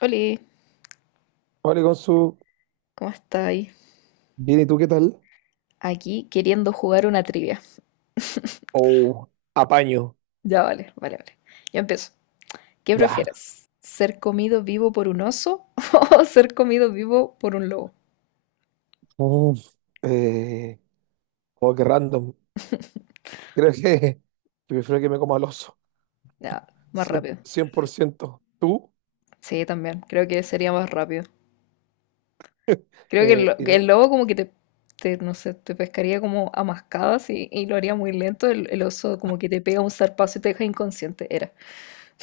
Hola, Hola, Consu. ¿cómo estáis? Bien, ¿y tú qué tal? Aquí queriendo jugar una trivia. Oh, apaño. Ya, vale, vale, vale. Yo empiezo. ¿Qué Ya. prefieres? ¿Ser comido vivo por un oso o ser comido vivo por un lobo? Uf, eh, oh, qué random. Creo que, que prefiero que me coma el oso. Ya, más cien rápido. cien por ciento? Tú, Sí, también. Creo que sería más rápido. Creo que eh, y no- el lobo como que te, no sé, te pescaría como a mascadas y lo haría muy lento. El oso como que te pega un zarpazo y te deja inconsciente. Era.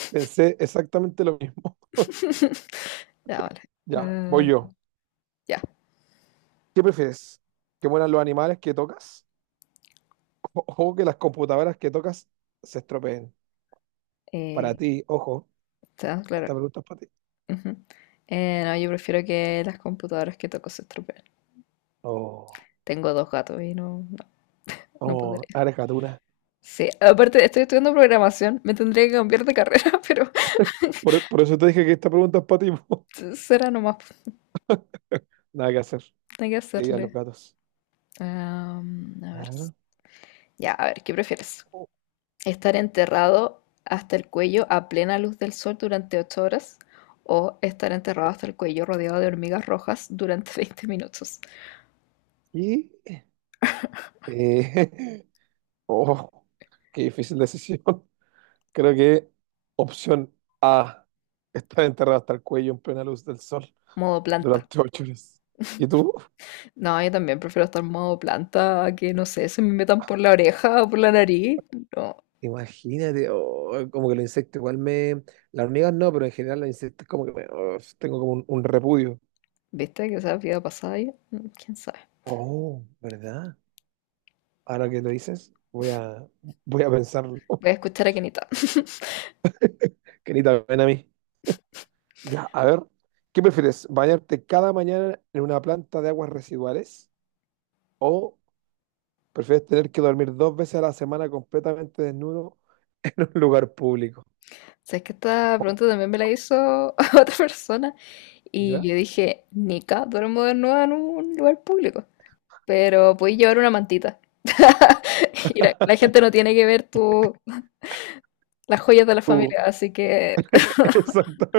pensé exactamente lo mismo. Ya, vale. Ya, Ah, voy yo. ya. ¿Qué prefieres? ¿Que mueran los animales que tocas? ¿O, o que las computadoras que tocas se estropeen? Para Eh, ti, ojo, Está claro. esta pregunta es para ti. Ujú. No, yo prefiero que las computadoras que toco se estropeen. Oh, Tengo dos gatos y no, no, no oh, podría. eres gatuna. Sí, aparte estoy estudiando programación, me tendría que cambiar de carrera, pero Por eso te dije que esta pregunta es para ti. Po. será nomás, Nada que hacer. hay que Que digan los hacerle. gatos. A ver, Claro. ya, a ver, ¿qué prefieres? ¿Estar enterrado hasta el cuello a plena luz del sol durante 8 horas o estar enterrado hasta el cuello rodeado de hormigas rojas durante 20 minutos? Y, eh, oh, qué difícil decisión. Creo que opción A, estar enterrado hasta el cuello en plena luz del sol Modo planta. durante 8 horas. ¿Y tú? No, yo también prefiero estar modo planta a que, no sé, se me metan por la oreja o por la nariz. No, Imagínate, oh, como que los insectos igual me... Las hormigas no, pero en general los insectos como que oh, tengo como un repudio. ¿viste? Que esa vida pasada ahí. Mm, ¿quién sabe? Oh, ¿verdad? Ahora que lo dices, voy a pensarlo. Voy a escuchar a Kenita. Que ni también a mí. Ya, a ver, ¿qué prefieres? ¿Bañarte cada mañana en una planta de aguas residuales? ¿O prefieres tener que dormir dos veces a la semana completamente desnudo en un lugar público? Sabes que esta pregunta también me la hizo otra persona y ¿Ya? yo dije, Nica, duermo desnuda en un lugar público, pero puedes llevar una mantita. Y la gente no tiene que ver tu, las joyas de la Tú, familia, así que exacto.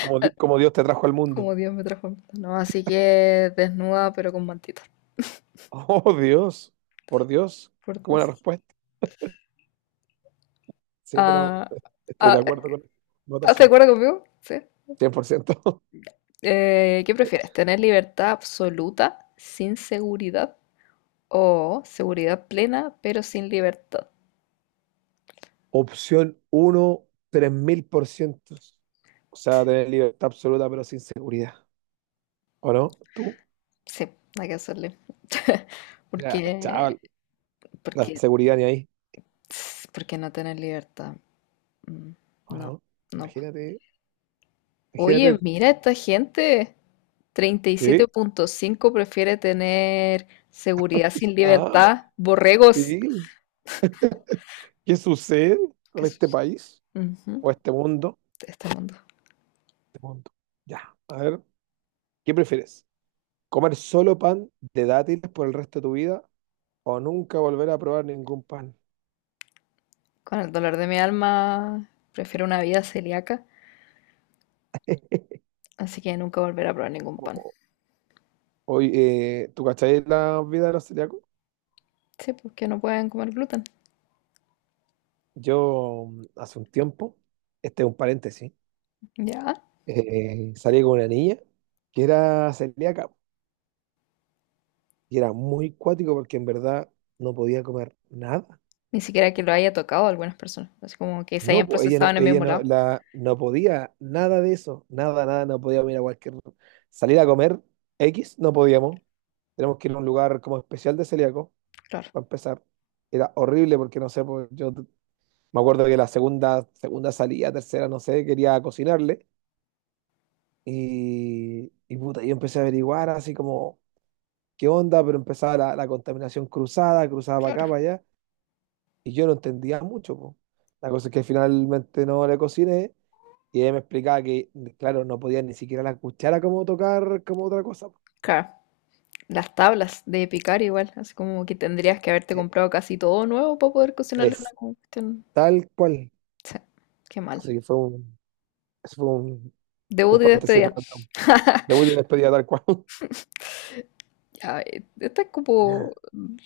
Como, como Dios te trajo al mundo. como Dios me transforma. No, así que desnuda pero con mantita, Oh, Dios, por Dios, por qué buena Dios. respuesta. Sí, pero Ah, estoy ah, de acuerdo con la ¿estás de votación. acuerdo conmigo? Sí. Cien por ciento. ¿Qué prefieres? ¿Tener libertad absoluta sin seguridad o seguridad plena pero sin libertad? Opción uno 3.000 por 3000%. O sea, tener libertad absoluta, pero sin seguridad. ¿O no? ¿Tú? Sí, hay que hacerle. O sea, Porque, chaval, la porque, seguridad ni ahí. porque no tener libertad. Mm, Ah, no, no, no. Imagínate, Oye, imagínate mira esta gente. Treinta y que, siete punto cinco prefiere tener seguridad sin ah, libertad. Borregos. sí, ¿qué sucede con Qué este sucio. país Ujú, o este mundo? de este mundo. Este mundo. Ya, a ver, ¿qué prefieres? ¿Comer solo pan de dátiles por el resto de tu vida o nunca volver a probar ningún pan? Con el dolor de mi alma, prefiero una vida celíaca, así que nunca volveré a probar ningún pan. O- Hoy, ¿tú cacháis la vida de los celíacos? Sí, porque no pueden comer gluten. Yo hace un tiempo, este es un paréntesis, Ya. Salí con una niña que era celíaca. Y era muy cuático porque en verdad no podía comer nada. Ni siquiera que lo haya tocado a algunas personas. Así como que se No, hayan ella procesado no, en el ella mismo no, lado. la, no podía nada de eso. Nada, nada, no podíamos ir a cualquier... Salir a comer X, no podíamos. Tenemos que ir a un lugar como especial de celíaco, Claro, para empezar. Era horrible porque, no sé, pues, me acuerdo que la segunda salida, tercera, no sé, quería cocinarle. Y puta, yo empecé a averiguar así como, ¿qué onda? Pero empezaba la contaminación cruzada para acá, claro. para allá. Y yo no entendía mucho, po. La cosa es que finalmente no le cociné y ella me explicaba que, claro, no podía ni siquiera la cuchara como tocar como otra cosa. Po. Claro. Las tablas de picar igual. Así como que tendrías que haberte Eh, comprado casi todo nuevo para poder cocinarle una Es cuestión. tal cual. Sí, qué mal. Así que eso fue un Debut y paréntesis despedida. random. Debut y despedida tal cual. Ya, esta es Ya. como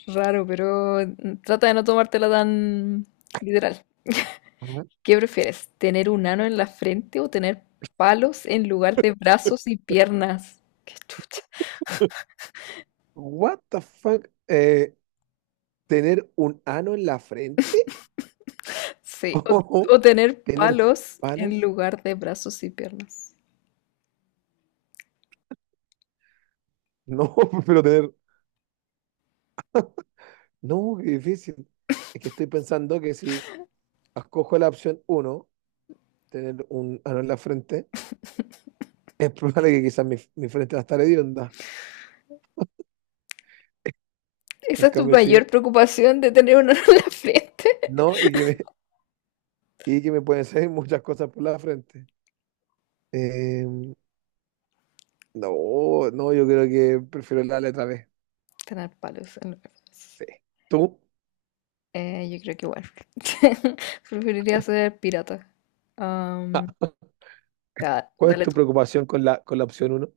raro, pero trata de no tomártela tan literal. Ajá. ¿Qué prefieres? ¿Tener un ano en la frente o tener palos en lugar de brazos y piernas? Qué chucha. What the fuck? ¿Tener un ano en la frente? Sí, o, ¿O o tener ¿Tener palos en palos? lugar de brazos y piernas. No, pero tener... No, qué difícil. Es que estoy pensando que si escojo la opción uno tener un ano en la frente, es probable que quizás mi frente va a estar hedionda. ¿Esa En es tu cambio, si mayor preocupación de tener un ano en la frente? no, y que me, y que me pueden salir muchas cosas por la frente. Eh, no, no, yo creo que prefiero la letra B. Tener palos en lugar de brazos. Sí. ¿Tú? Yo creo que igual. Preferiría ser pirata. Ah, Am, ya, ¿cuál es dale tu tú. preocupación con la opción 1?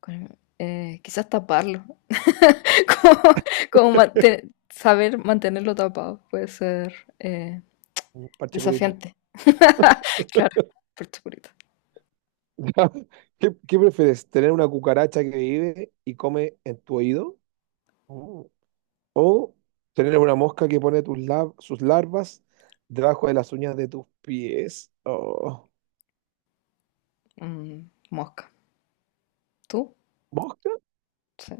Quizás taparlo. Como, como saber mantenerlo tapado puede ser eh, Parche curita. desafiante. Claro, por supuesto. ¿Qué prefieres? ¿Tener una cucaracha que vive y come en tu oído? Mm. ¿O tener una mosca que pone sus larvas debajo de las uñas de tus pies? Oh. Mm, mosca. ¿Tú? ¿Mosca? Sí.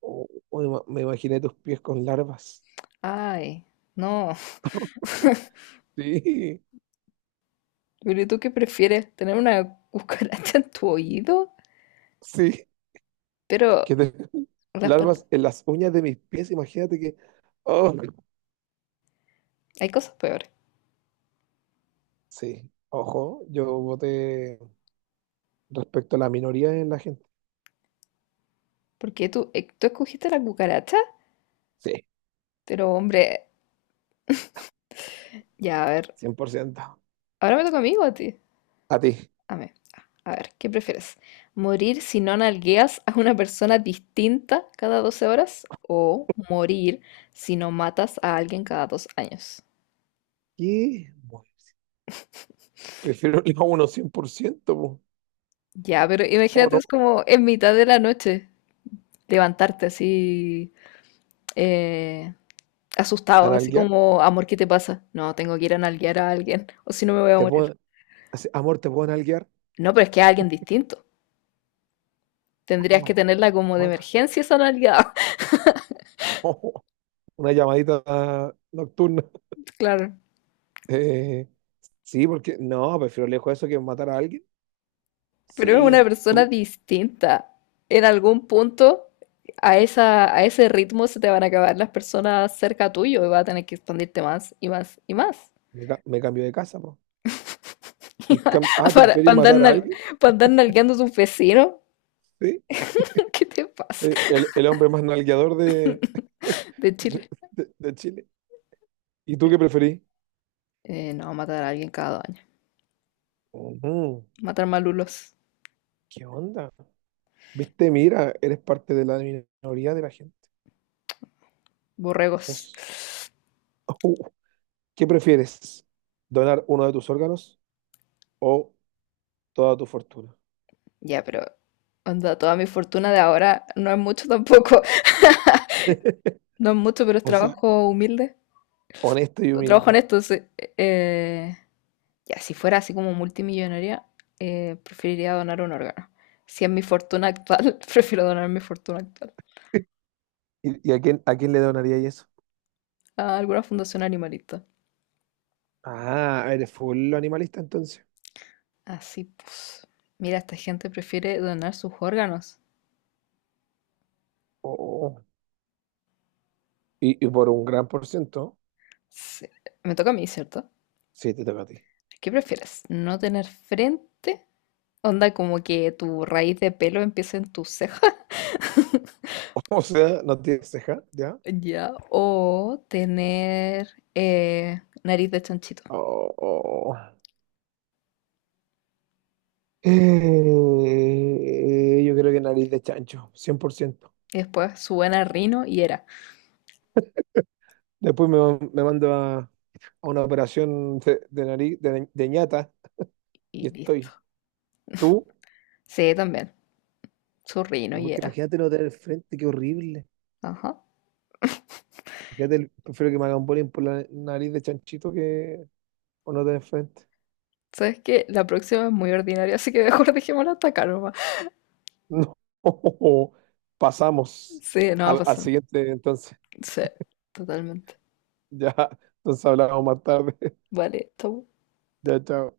Me imaginé tus pies con larvas. Ay, no. Sí, Pero ¿y tú qué prefieres? ¿Tener una cucaracha en tu oído? sí, Pero que te- las pat- larvas en las uñas de mis pies, imagínate que... Oh, hay cosas peores. sí, ojo, yo voté respecto a la minoría en la gente. Porque tú escogiste la cucaracha, Sí, pero hombre, ya a ver. cien por ciento. Ahora me toca a mí o a ti. A ti. Amén. A ver, ¿qué prefieres? ¿Morir si no nalgueas a una persona distinta cada 12 horas? ¿O morir si no matas a alguien cada 2 años? ¿Qué? Bueno, prefiero el a uno 100% po. Ya, pero ¿Cómo imagínate, no? es como en mitad de la noche levantarte así eh, asustado, así ¿Analguear? como, amor, ¿qué te pasa? No, tengo que ir a nalguear a alguien, o si no me voy a ¿Te morir. puedo... así, amor, ¿te puedo analguear? No, pero es que a alguien distinto. Tendrías que Ah, tenerla como de fuck. emergencia esa nalgueada. Una llamadita nocturna. Claro. Eh, Sí, porque no, prefiero lejos eso que matar a alguien. Pero es una Sí, persona tú, distinta. En algún punto, a ese ritmo se te van a acabar las personas cerca tuyo y vas a tener que expandirte más y más y más. Me cambio de casa, po. ¿Tú Para, para prefieres andar, matar a nal- alguien? para andar nalgueando a tus vecinos. Sí, ¿Qué te pasa? sí, el hombre más nalgueador de, De de, Chile. De Chile. ¿Y tú qué preferís? No, matar a alguien cada 2 años. Ujú, Matar malulos, ¿qué onda? Viste, mira, eres parte de la minoría de la gente. borregos. Dios. Uh, ¿Qué prefieres? ¿Donar uno de tus órganos o toda tu fortuna? Ya, pero onda, toda mi fortuna de ahora no es mucho tampoco. No es mucho, pero es O sea, trabajo humilde. honesto y Trabajo humilde. honesto, sí. Eh, Ya, si fuera así como multimillonaria, preferiría donar un órgano. Si es mi fortuna actual, prefiero donar mi fortuna actual ¿Y a quién le donaría eso? a alguna fundación animalista. Ah, eres full animalista entonces. Así pues. Mira, esta gente prefiere donar sus órganos. Oh, y por un gran por ciento, Sí. Me toca a mí, ¿cierto? sí, te toca a ti. ¿Qué prefieres? ¿No tener frente? Onda como que tu raíz de pelo empiece en tu ceja. O sea, no tienes ceja, ¿ya? Ya. O tener nariz de chanchito. Oh, oh. Yo creo que nariz de chancho, 100%. Y después su buena rino y era. Después me mando a una operación de nariz, de ñata, Y y listo. estoy. ¿Tú? Sí, también. Su rino No, y porque era. imagínate no tener frente, qué horrible. Ajá. Imagínate, prefiero que me hagan bullying por la nariz de chanchito que o no tener frente. ¿Sabes que la próxima es muy ordinaria, así que mejor dejémosla hasta acá nomás. No, pasamos Sí, no va a al pasar. siguiente entonces. Sí, totalmente. Ya, entonces hablamos más tarde. Vale, chau. Ya, chao.